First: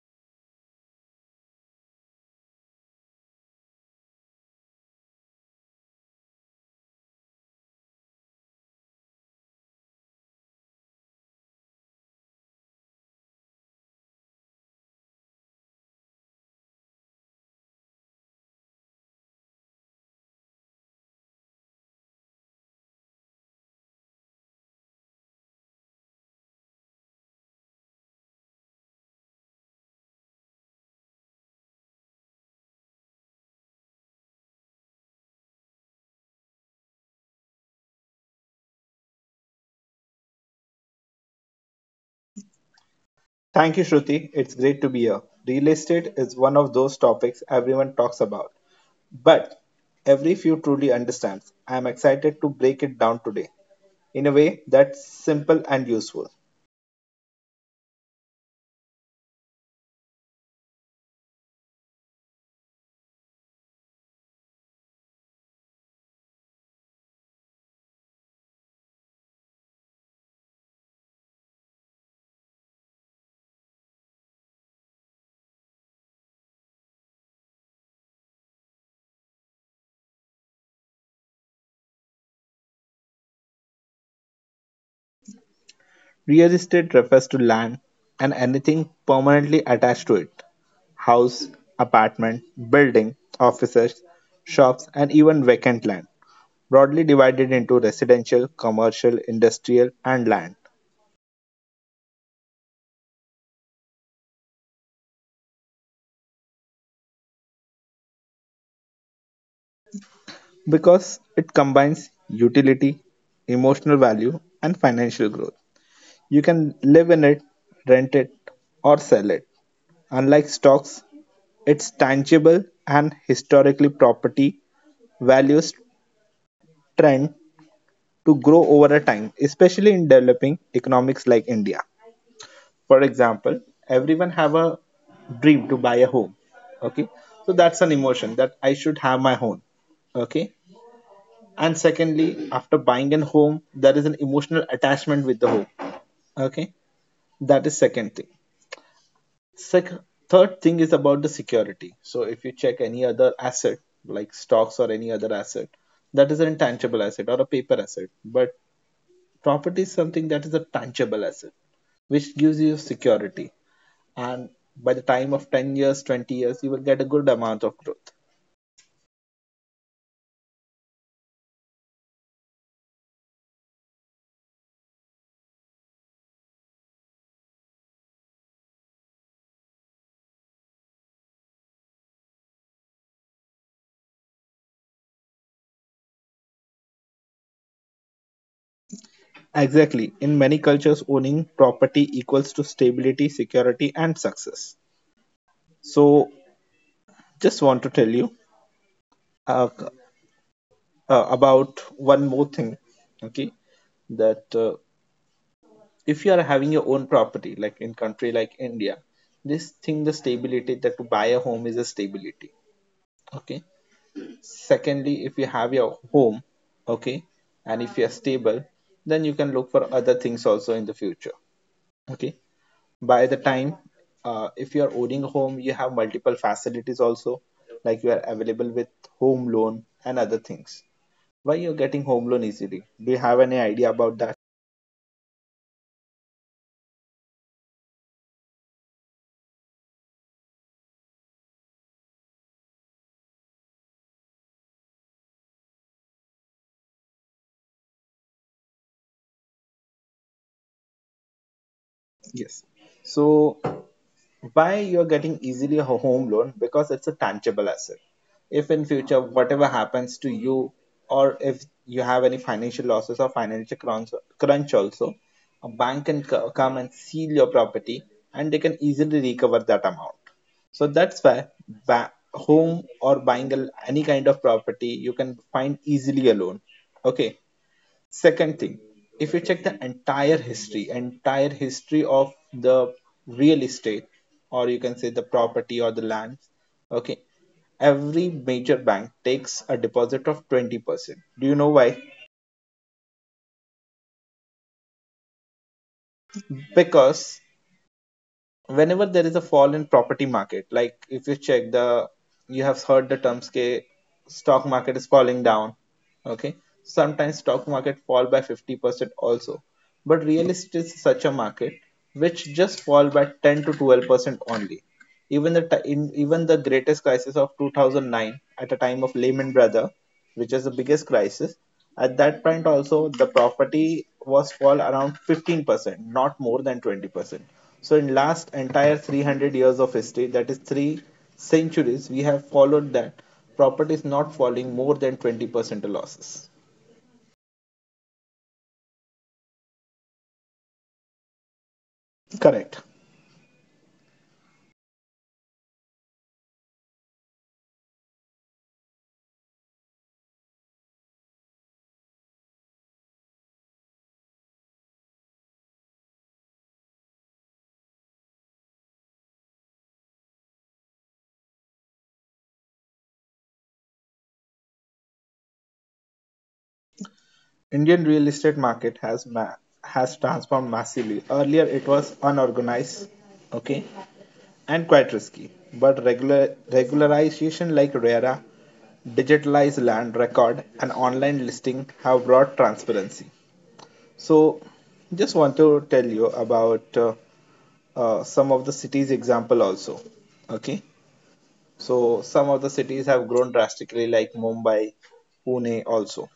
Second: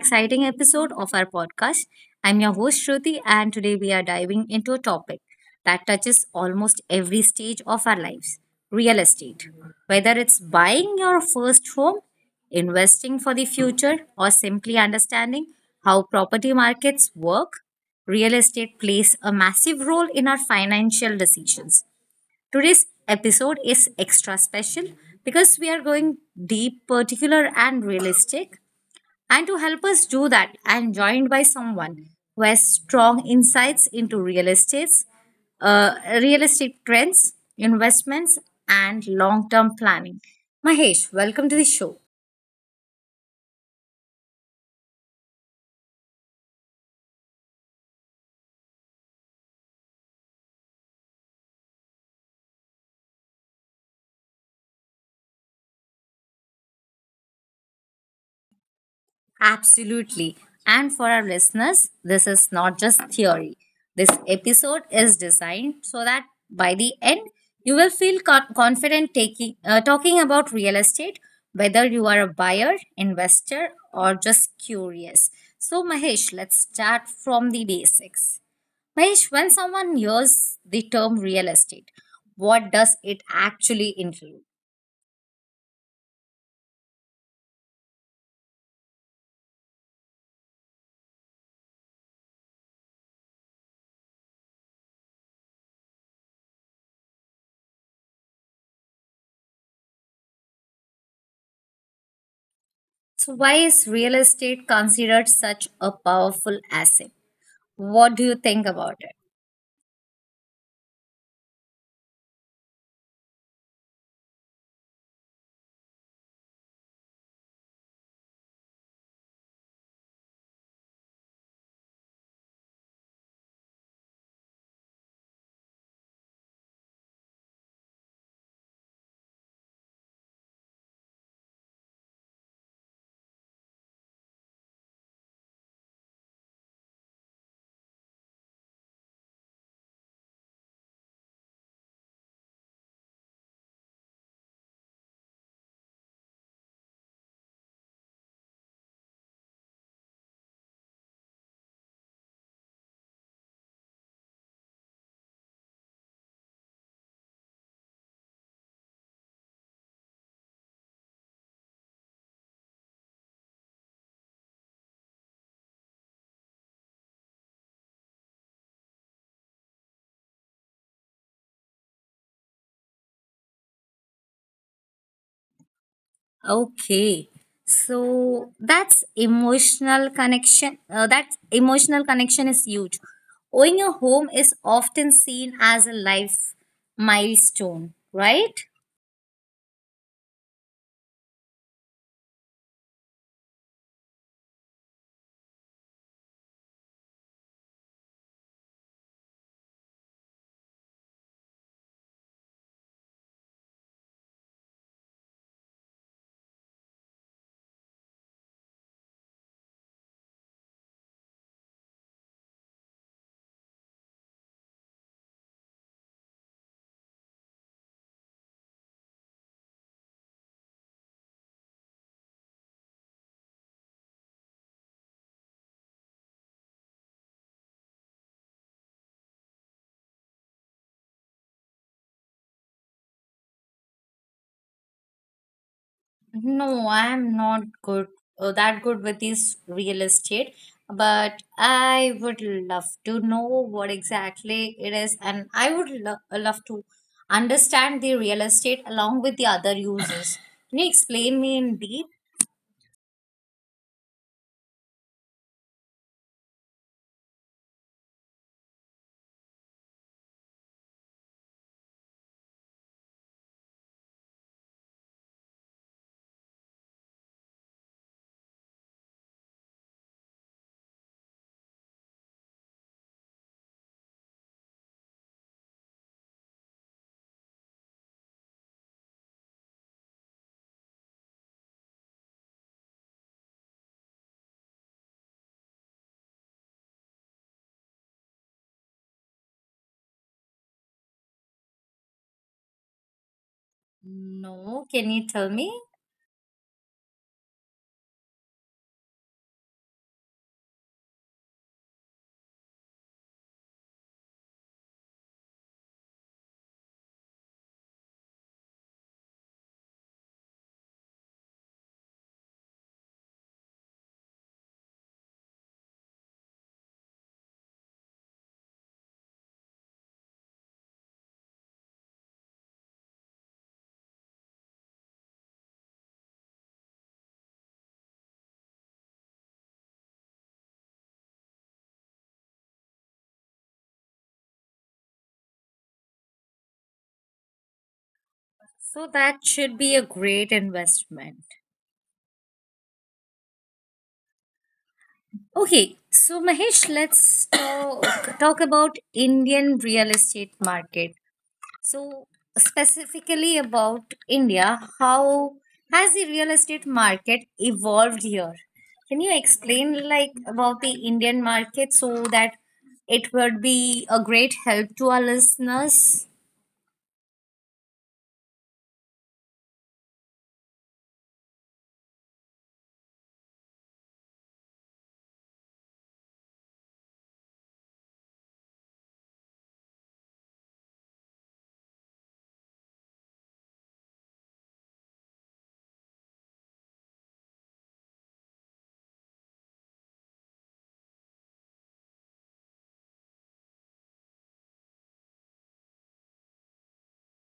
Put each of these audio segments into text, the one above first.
exciting episode of our podcast. I'm your host, Shruti, and today we are diving into a topic that touches almost every stage of our lives real estate. Whether it's buying your first home, investing for the future, or simply understanding how property markets work, real estate plays a massive role in our financial decisions. Today's episode is extra special because we are going deep, particular, and realistic. And to help us do that, I am joined by someone who has strong insights into real estates, uh, real estate trends, investments, and long term planning. Mahesh, welcome to the show. Thank you, Shruti. It's great to be here. Real estate is one of those topics everyone talks about, but every few truly understands. I am excited to break it down today in a way that's simple and useful. Absolutely. And for our listeners, this is not just theory. This episode is designed so that by the end, you will feel confident taking talking about real estate, whether you are a buyer, investor, or just curious. So, Mahesh, let's start from the basics. Mahesh, when someone hears the term real estate, what does it actually include? Real estate refers to land and anything permanently attached to it: house, apartment, building, offices, shops, and even vacant land, broadly divided into residential, commercial, industrial, and land. So, why is real estate considered such a powerful asset? What do you think about it? Because it combines utility, emotional value, and financial growth. You can live in it, rent it, or sell it. Unlike stocks, it's tangible and historically property values trend to grow over a time, especially in developing economics like India. For example, everyone have a dream to buy a home. Okay, so that's an emotion that I should have my own. Okay, and secondly after buying a home there is an emotional attachment with the home, okay, that is second thing. Sec- third thing is about the security. So if you check any other asset like stocks or any other asset, that is an intangible asset or a paper asset, but property is something that is a tangible asset which gives you security. And by the time of 10 years 20 years you will get a good amount of growth. Okay. So that's emotional connection. That emotional connection is huge. Owning a home is often seen as a life milestone, right? Exactly, in many cultures owning property equals to stability, security and success. So, just want to tell you uh, about one more thing, okay? That if you are having your own property, like in country like India, this thing, the stability that to buy a home is a stability, okay? Secondly, if you have your home, okay, and if you are stable, then you can look for other things also in the future, okay? By the time, if you are owning a home, you have multiple facilities also, like you are available with home loan and other things. Why you're getting home loan easily? Do you have any idea about that? No, I'm not good that good with this real estate, but I would love to know what exactly it is, and I would lo love to understand the real estate along with the other uses. Can you explain me in deep? Yes, so why you're getting easily a home loan? Because it's a tangible asset. If in future whatever happens to you, or if you have any financial losses or financial crunch also, a bank can come and seal your property, and they can easily recover that amount. So that's why home or buying any kind of property you can find easily a loan, okay. Second thing, if you check the entire history of the real estate, or you can say the property or the land, okay, every major bank takes a deposit of 20%. Do you know why? No, can you tell me? Because whenever there is a fall in property market, like if you check the you have heard the terms ke stock market is falling down, okay, sometimes stock market fall by 50% also, but real estate is such a market which just fall by 10 to 12% only. Even the greatest crisis of 2009, at the time of Lehman Brothers, which is the biggest crisis, at that point also the property was fall around 15%, not more than 20%. So in last entire 300 years of history, that is 3 centuries, we have followed that property is not falling more than 20% losses. So that should be a great investment. Correct. Okay, so Mahesh, let's talk, talk about Indian real estate market. So, specifically about India, how has the real estate market evolved here? Can you explain like about the Indian market so that it would be a great help to our listeners? Indian real estate market has transformed massively. Earlier it was unorganized, okay, and quite risky. But regularization like RERA, digitalized land record, and online listing have brought transparency. So, just want to tell you about some of the cities example also. Okay, so some of the cities have grown drastically, like Mumbai, Pune also.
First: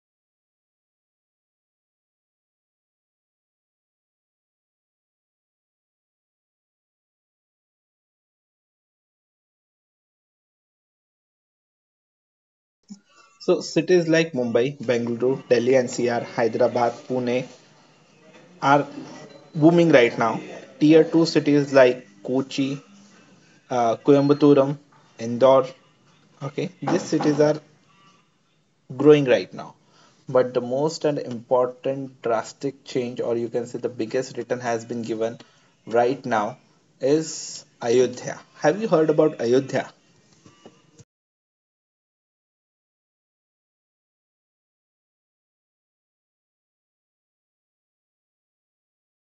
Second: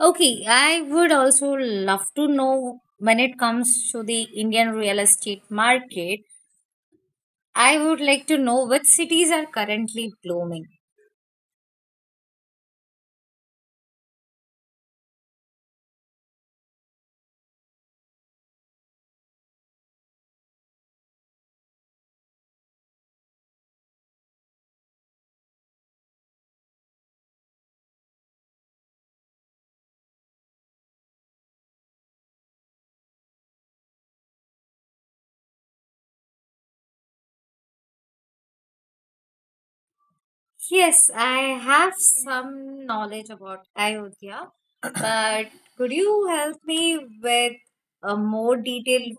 Okay, I would also love to know when it comes to the Indian real estate market, I would like to know which cities are currently blooming. So cities like Mumbai, Bengaluru, Delhi NCR, Hyderabad, Pune are booming right now. Tier 2 cities like Kochi, Coimbatore, Indore. Okay, these cities are growing right now. But the most and important drastic change, or you can say the biggest return, has been given right now is Ayodhya. Have you heard about Ayodhya? Yes, I have some knowledge about Ayodhya, but could you help me with a more detailed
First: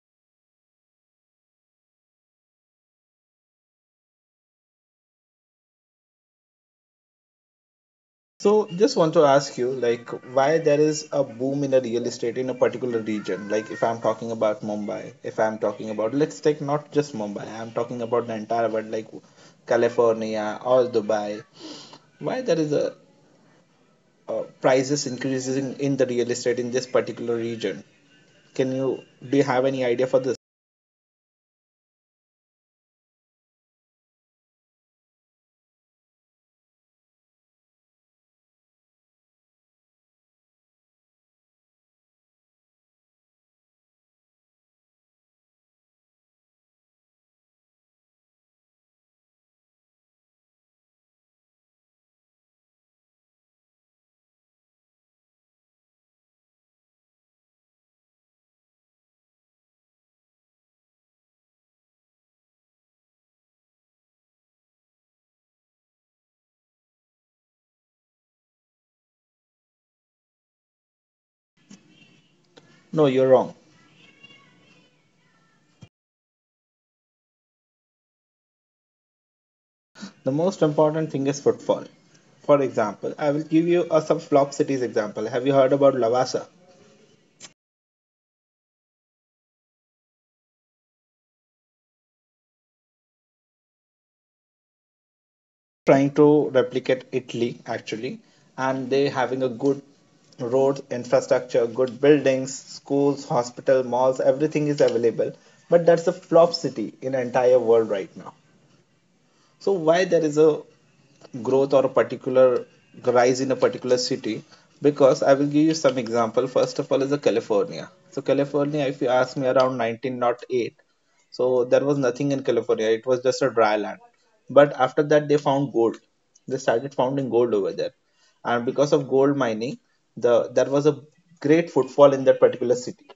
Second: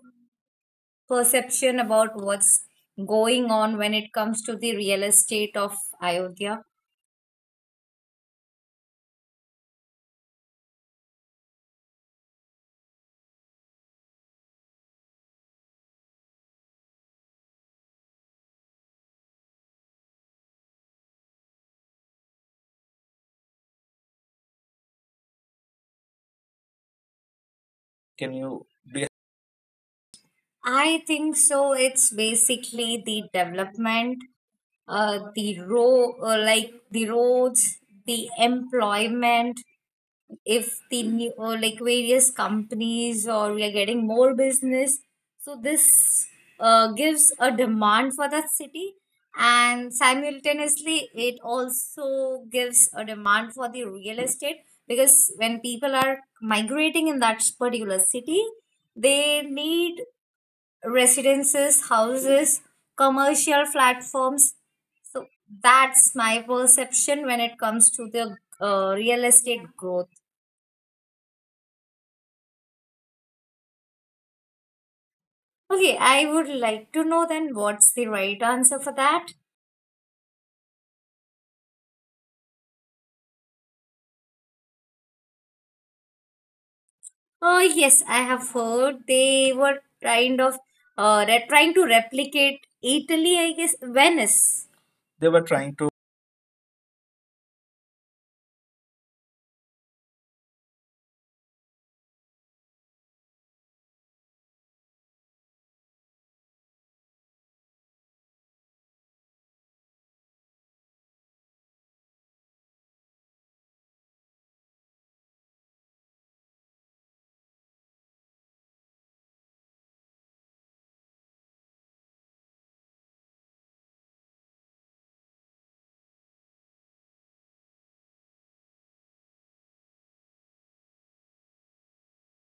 perception about what's going on when it comes to the real estate of Ayodhya? So just want to ask you, like, why there is a boom in the real estate in a particular region? Like, if I'm talking about Mumbai, if I'm talking about, let's take not just Mumbai, I'm talking about the entire world, like California or Dubai. Why there is a prices increasing in the real estate in this particular region? Can Can you you do you do you have any idea for this? I think so. It's basically the development, like the roads, the employment, if the new or like various companies or we are getting more business, so this gives a demand for that city, and simultaneously it also gives a demand for the real estate, because when people are migrating in that particular city they need residences, houses, commercial platforms. So that's my perception when it comes to the real estate growth. No, you're wrong. Okay, I would like to know then what's the right answer for that. The most important thing is footfall. For example, I will give you a some flop cities example. Have you heard about Lavasa? Oh yes, I have heard they were kind of trying to replicate Italy, I guess Venice. They were Trying trying to to. replicate Italy actually, and they having a good road infrastructure, good buildings, schools, hospital, malls, everything is available. But that's a flop city in entire world right now. So why there is a growth or a particular rise in a particular city? Because I will give you some example. First of all is the California. So California, if you ask me, around 1908, so there was nothing in California, it was just a dry land. But after that they found gold, they started founding gold over there, and because of gold mining, there was a great footfall in that particular city.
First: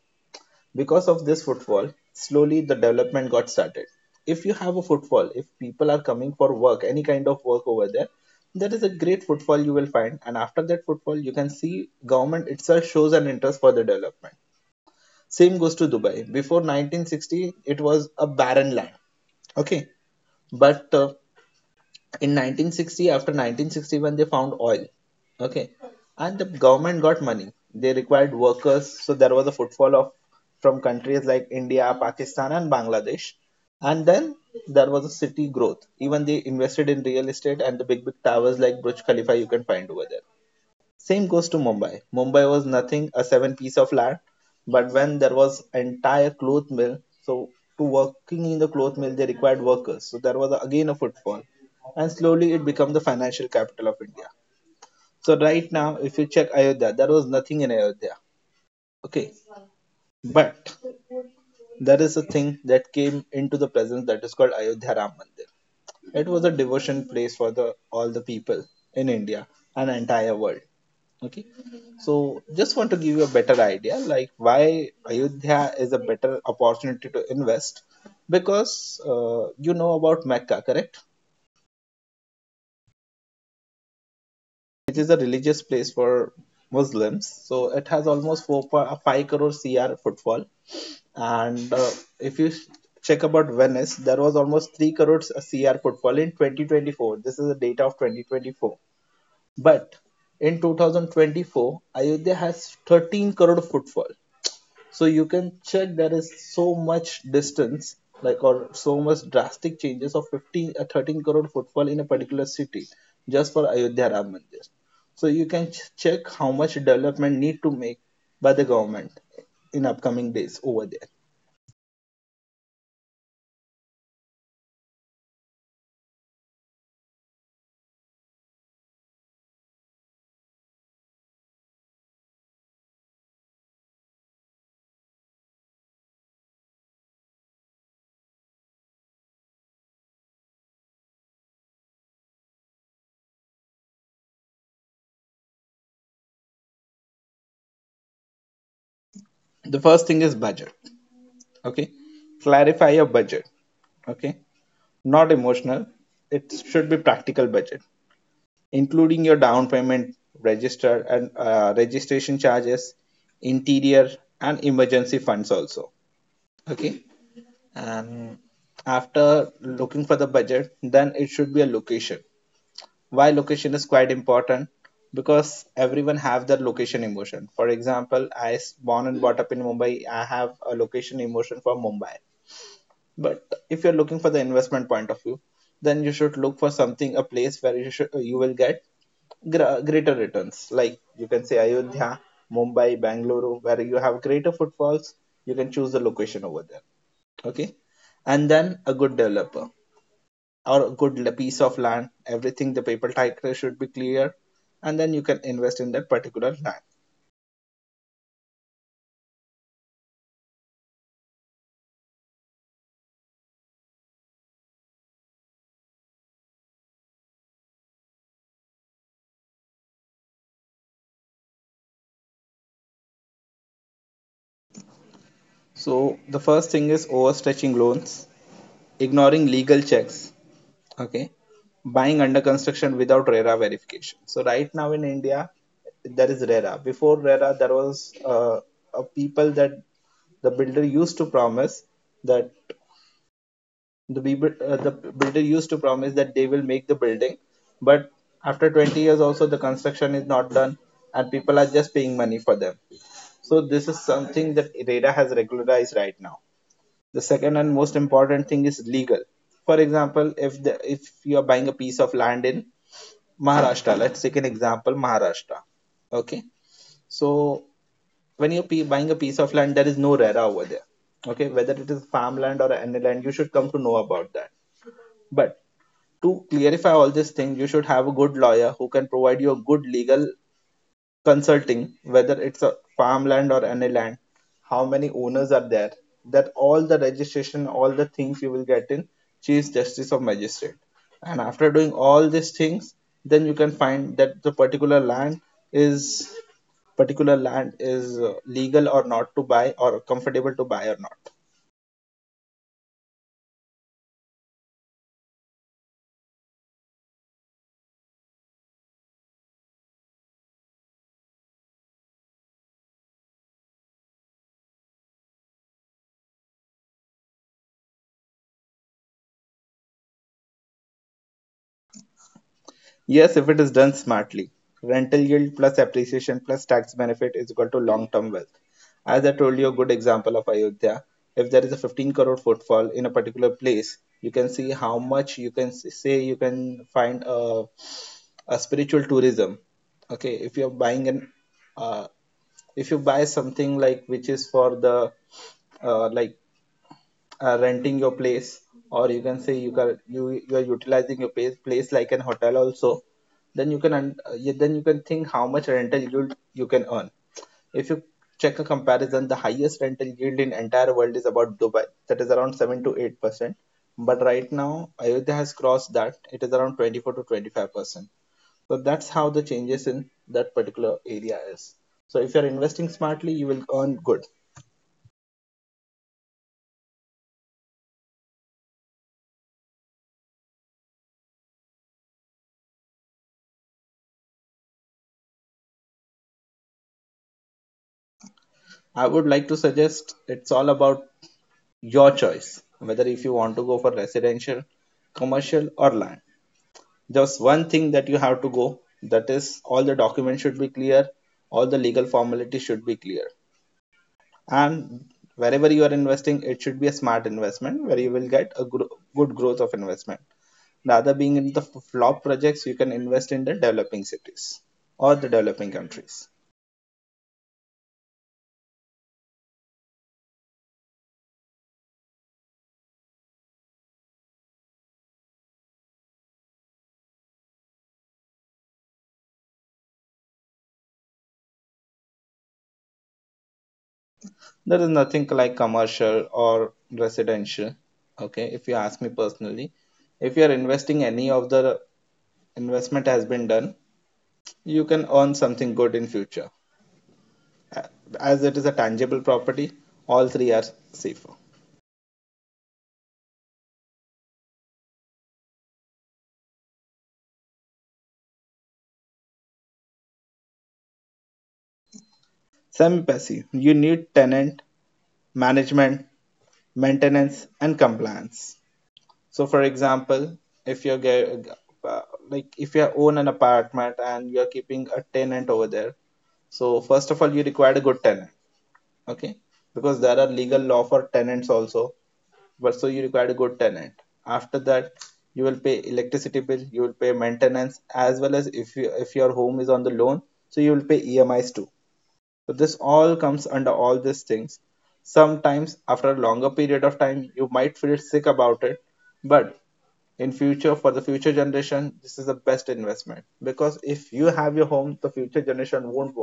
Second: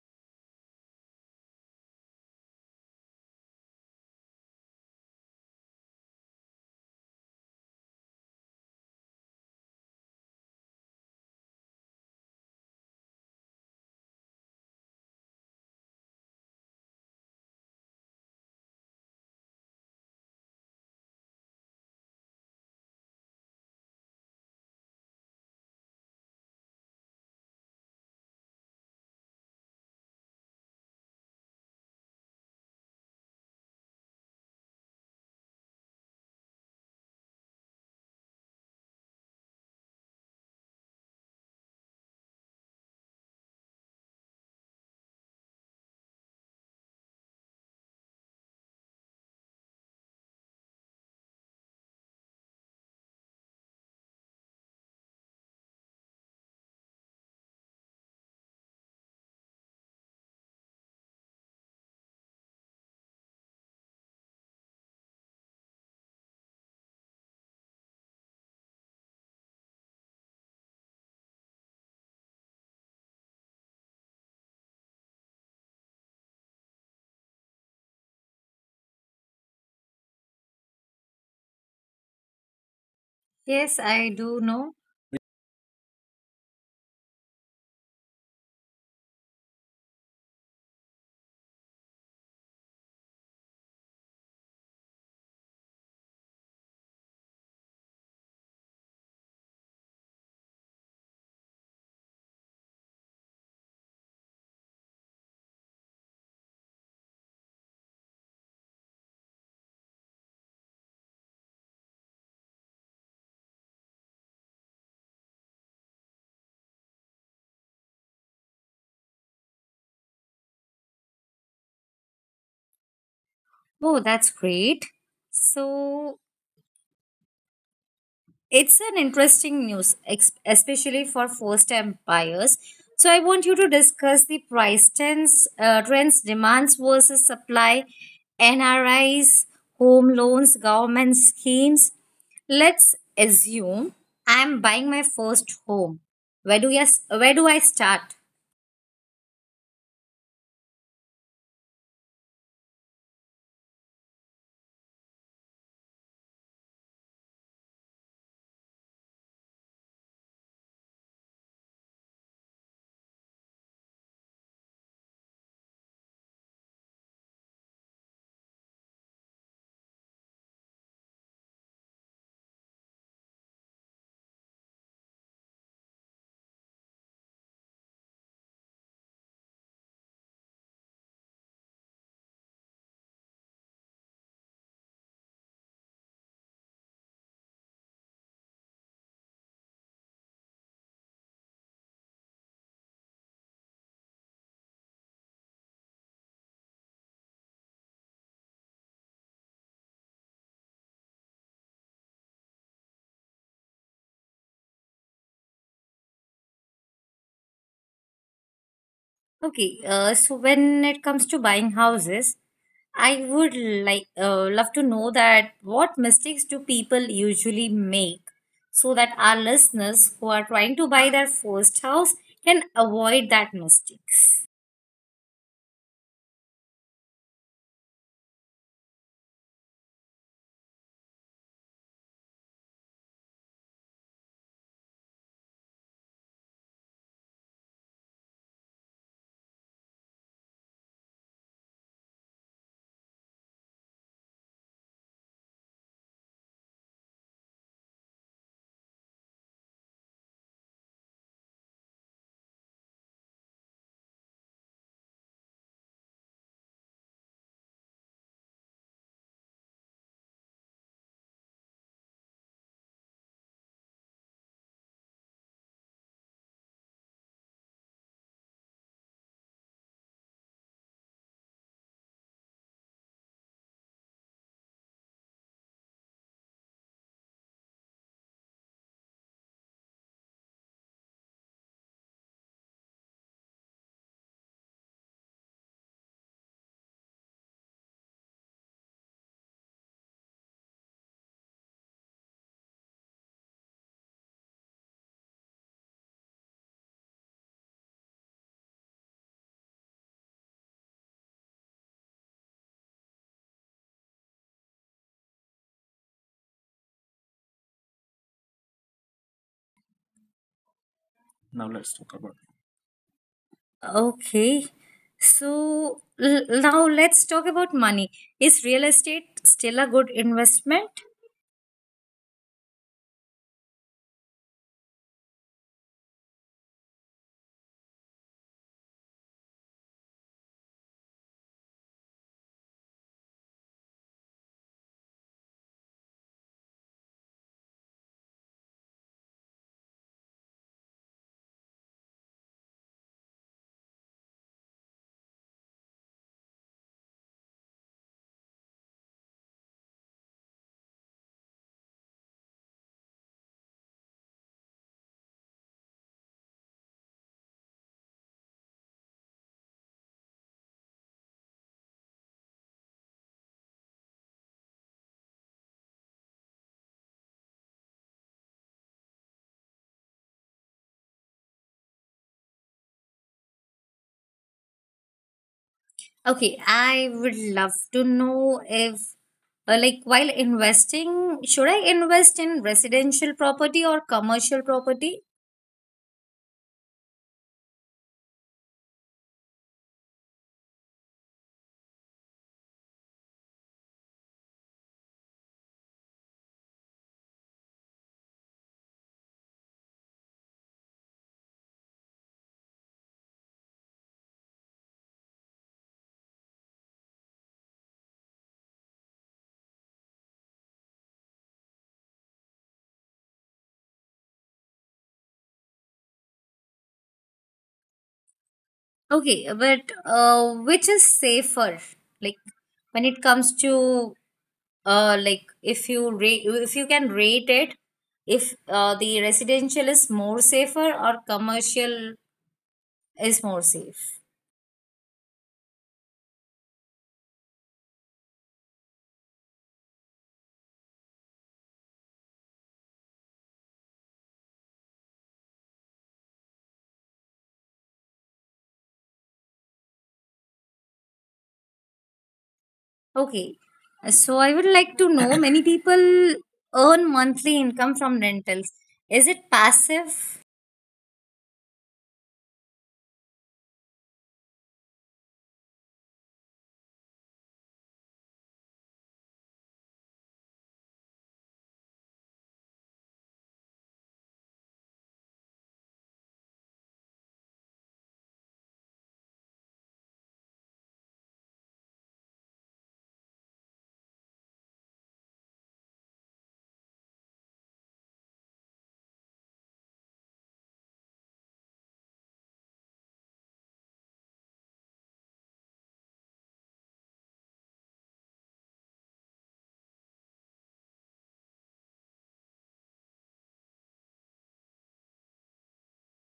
Because of this footfall, slowly the development got started. If you have a footfall, if people are coming for work, any kind of work over there, that is a great footfall you will find. And after that footfall, you can see government itself shows an interest for the development. Same goes to Dubai. Before 1960, it was a barren land. Okay, but in 1960 after 1961 they found oil, okay, and the government got money. They required workers, so there was a footfall of from countries like India, Pakistan and Bangladesh. And then there was a city growth, even they invested in real estate, and the big big towers like Burj Khalifa you can find over there. Same goes to Mumbai. Mumbai was nothing, a seven piece of land, but when there was entire cloth mill, so to working in the cloth mill they required workers. So there was again a footfall, and slowly it became the financial capital of India. So right now, if you check Ayodhya, there was nothing in Ayodhya. Okay, but there is a thing that came into the presence that is called Ayodhya Ram Mandir. It was a devotion place for the all the people in India and entire world. Okay, so just want to give you a better idea, like why Ayodhya is a better opportunity to invest, because you know about Mecca, correct? Yes, I do know. Which is a religious place for Muslims. So it has almost five crore CR footfall, and if you check about Venice, there was almost three crores CR footfall in 2024. This is the data of 2024. But in 2024, Ayodhya has 13 crore footfall. So you can check there is so much distance, like or so much drastic changes of 15 13 crore footfall in a particular city just for Ayodhya Ram Mandir. So you can check how much development need to make by the government in upcoming days over there. Oh, that's great. So it's an interesting news, especially for first-time buyers. So I want you to discuss the trends, demands versus supply, NRIs, home loans, government schemes. Let's assume I'm buying my first home. Where do yes, where do I start? The first thing is budget. Okay, clarify your budget. Okay, not emotional. It should be practical budget, including your down payment, register and registration charges, interior and emergency funds also. Okay, and after looking for the budget, then it should be a location. Why location is quite important? Because everyone have their location emotion. For example, I born and brought up in Mumbai, I have a location emotion for Mumbai. But if you're looking for the investment point of view, then you should look for something a place where you will get greater returns. Like you can say Ayodhya, Mumbai, Bangalore, where you have greater footfalls, you can choose the location over there. Okay. And then a good developer or a good piece of land, everything the paper title should be clear, and then you can invest in that particular land. Okay, so when it comes to buying houses, I would like love to know that what mistakes do people usually make, so that our listeners who are trying to buy their first house can avoid that mistakes. So the first thing is overstretching loans, ignoring legal checks, okay, buying under construction without RERA verification. So right now in India there is RERA. Before RERA there was a people that the builder used to promise that the builder used to promise that they will make the building, but after 20 years also the construction is not done and people are just paying money for them. So this is something that RERA has regularized right now. The second and most important thing is legal. For example, if you are buying a piece of land in Maharashtra. Let's take an example, Maharashtra. Okay. So when you're buying a piece of land, there is no RERA over there. Okay. Whether it is farmland or any land, you should come to know about that. But to clarify all these things, you should have a good lawyer who can provide you a good legal consulting, whether it's a farmland or any land, how many owners are there, that all the registration, all the things you will get in Chief Justice of Magistrate. And after doing all these things, then you can find that the is particular land is legal or not to buy or comfortable to buy or not. Now let's talk about it. Okay. So now let's talk about money. Is real estate still a good investment? Yes, if it is done smartly. Rental yield plus appreciation plus tax benefit is equal to long term wealth. As I told you, a good example of Ayodhya. If there is a 15 crore footfall in a particular place, you can see how much you can say you can find a spiritual tourism. Okay, if you're buying an, uh, if you buy something like which is for the uh, like renting your place, or you can say you can you are utilizing your place, place like an hotel also, then you can then you can think how much rental yield you can earn. If you check a comparison, the highest rental yield in entire world is about Dubai, that is around 7 to 8 percent, but right now Ayodhya has crossed that. It is around 24 to 25 percent. So that's how the changes in that particular area is. So if you're investing smartly, you will earn good. Okay, I would love to know if, like, while investing, should I invest in residential property or commercial property? I would like to suggest it's all about your choice, whether if you want to go for residential, commercial or land. Just one thing that you have to go, that is all the documents should be clear, all the legal formalities should be clear, and wherever you are investing it should be a smart investment where you will get a good growth of investment, rather being in the flop projects. You can invest in the developing cities or the developing countries. Okay, but which is safer? Like, when it comes to, like, if you rate, if you can rate it, if the residential is more safer or commercial is more safe. There is nothing like commercial or residential. Okay, if you ask me personally, if you are investing, any of the investment has been done, you can earn something good in future. A- As it is a tangible property, all three are safer. Okay. So I would like to know many people earn monthly income from rentals. Is it passive? Semi-passive, you need tenant management, maintenance, and compliance. So, for example, if you're uh, if you own an apartment and you're keeping a tenant over there, so first of all, you require a good tenant. Okay, because there are legal law for tenants also, but so you require a good tenant. After that, you will pay electricity bill, you will pay maintenance, as well as if you if your home is on the loan, so you will pay emis too. So this all comes under all these things. Sometimes after a longer period of time you might feel sick about it, but in future for the future generation this is the best investment, because if you have your home the future generation won't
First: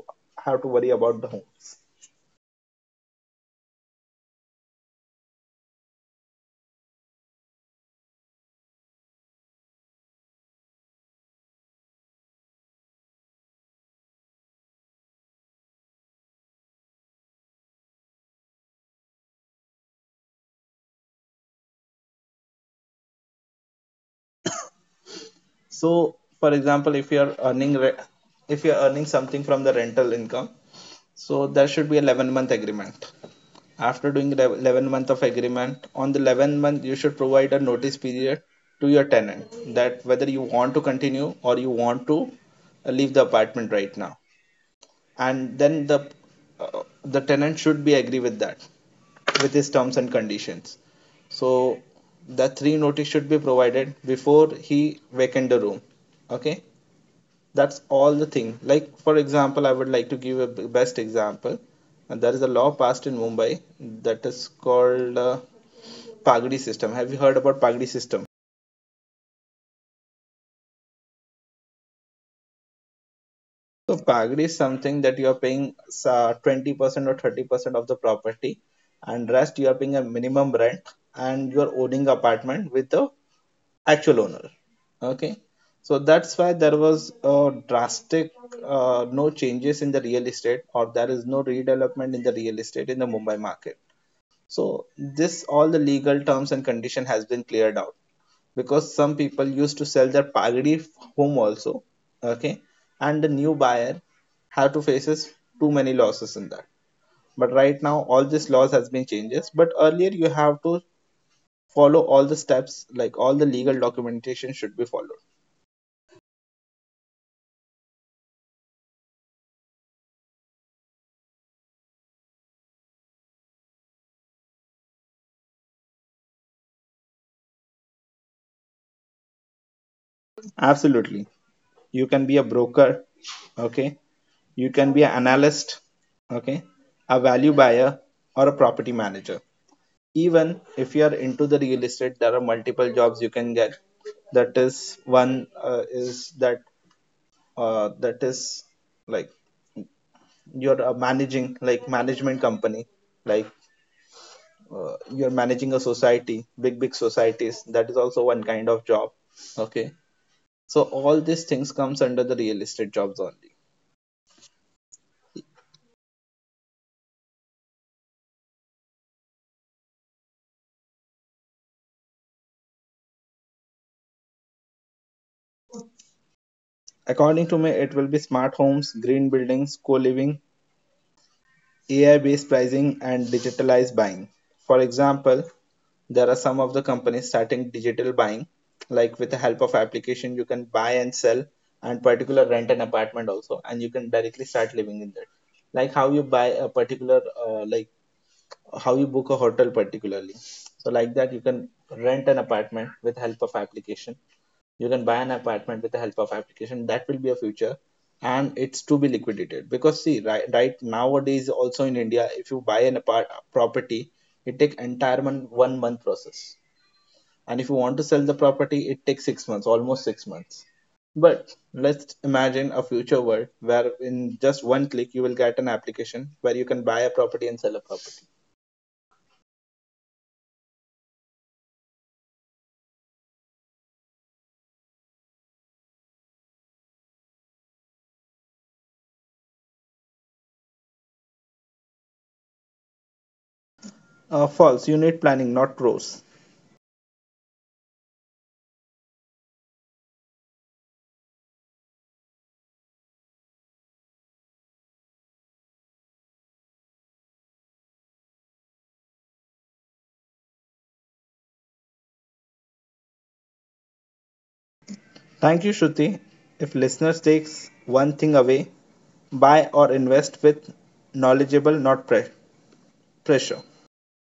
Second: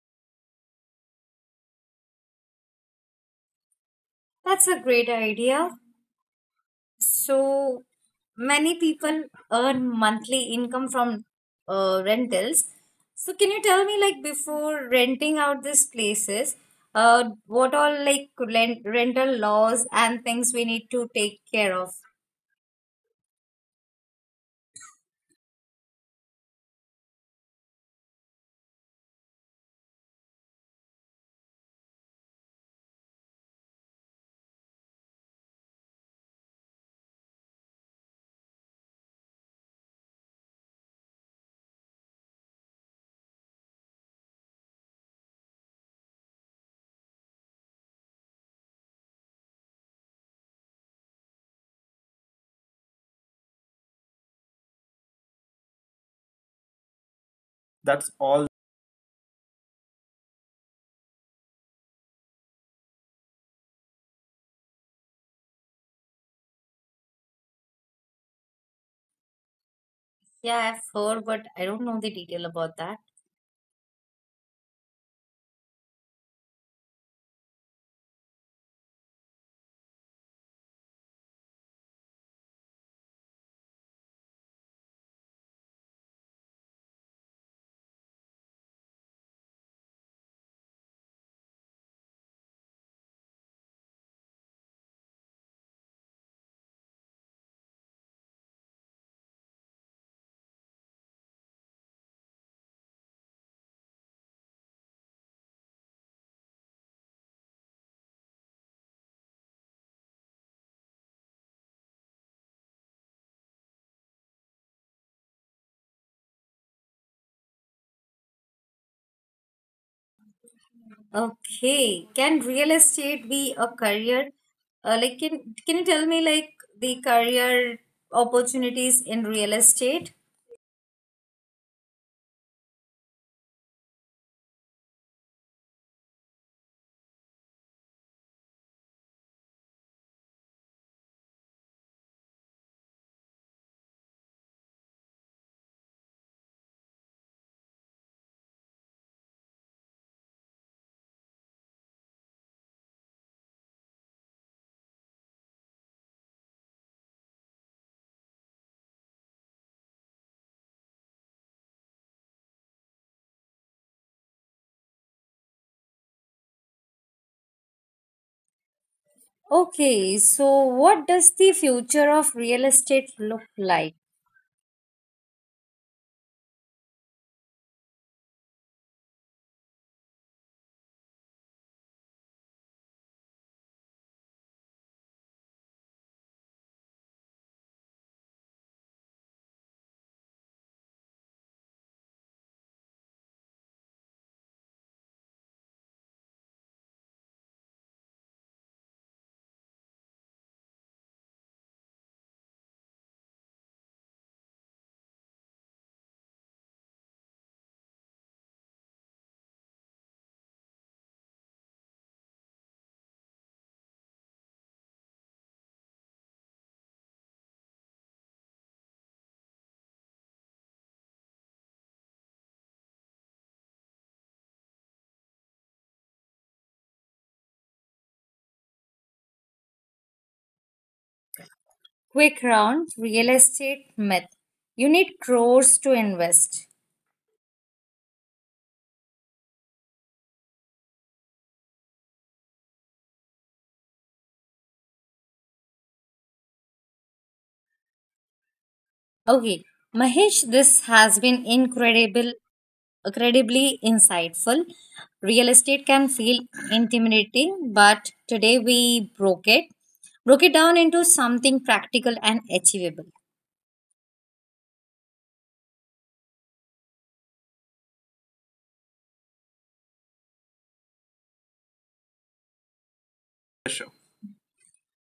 have to worry about the homes. That's a great idea. So many people earn monthly income from rentals. So can you tell me like before renting out these places, what all like rental laws and things we need to take care of? So, for example, if you're if you're earning something from the rental income, so there should be a 11-month agreement. After doing the 11 month of agreement, on the 11 month you should provide a notice period to your tenant that whether you want to continue or you want to leave the apartment right now. And then the tenant should be agree with that, with his terms and conditions. So the three notice should be provided before he vacant the room. Okay, that's all That's the all. thing. Like for example, I would like to give a best example. And there is a law passed in Mumbai, that is called pagdi system. Have you heard about pagdi system? Yeah, I've heard, but I don't know the detail about that. So pagdi is something that you are paying 20% or 30% of the property, and rest you are paying a minimum rent, and you are owning apartment with the actual owner. Okay, so that's why there was a drastic no changes in the real estate, or there is no redevelopment in the real estate in the Mumbai market. So this all the legal terms and condition has been cleared out, because some people used to sell their pagadi home also. Okay, and the new buyer had to faces too many losses in that. But right now all this laws has been changes, but earlier you have to follow all the steps, like all the legal documentation should be followed. Okay. Can real estate be a career? Like, can you tell me like the career opportunities in real estate? Absolutely. You can be a broker, okay? You can be an analyst, okay? A value buyer or a property manager. Even if you are into the real estate, there are multiple jobs you can get. That is one is that that is like you're managing like management company, like you're managing a society, big big societies. That is also one kind of job, okay? So all these things comes under the real estate jobs only. Okay. So, what does the future of real estate look like? According to me, it will be smart homes, green buildings, co living, AI based pricing, and digitalized buying. For example, there are some of the companies starting digital buying, like with the help of application, you can buy and sell and particular rent an apartment also, and you can directly start living in that. Like how you buy a particular, uh, like how you book a hotel particularly. So like that, you can rent an apartment with help of application, you can buy an apartment with the help of application. That will be a future, and it's to be liquidated, because see right nowadays also in India, if you buy an apart property, it takes entire month, 1 month process. And if you want to sell the property, it takes 6 months, almost 6 months. But let's imagine a future world where in just one click you will get an application where you can buy a property and sell a property. Quick round, real estate myth. You need crores to invest. False, you need planning, not rows. Okay, Mahesh, this has been incredibly insightful. Real estate can feel intimidating, but today we broke it down into something practical and achievable. Thank you, Shruti. If listeners takes one thing away, buy or invest with knowledgeable, not Sure. pressure.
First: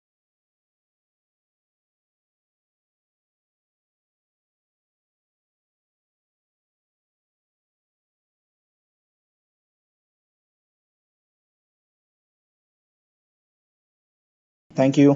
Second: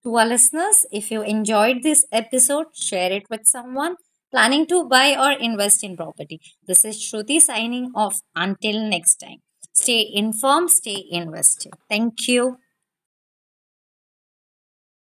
To our listeners, if you enjoyed this episode, share it with someone planning to buy or invest in property. This is Shruti signing off. Until next time, stay informed, stay invested. Thank you. Thank you.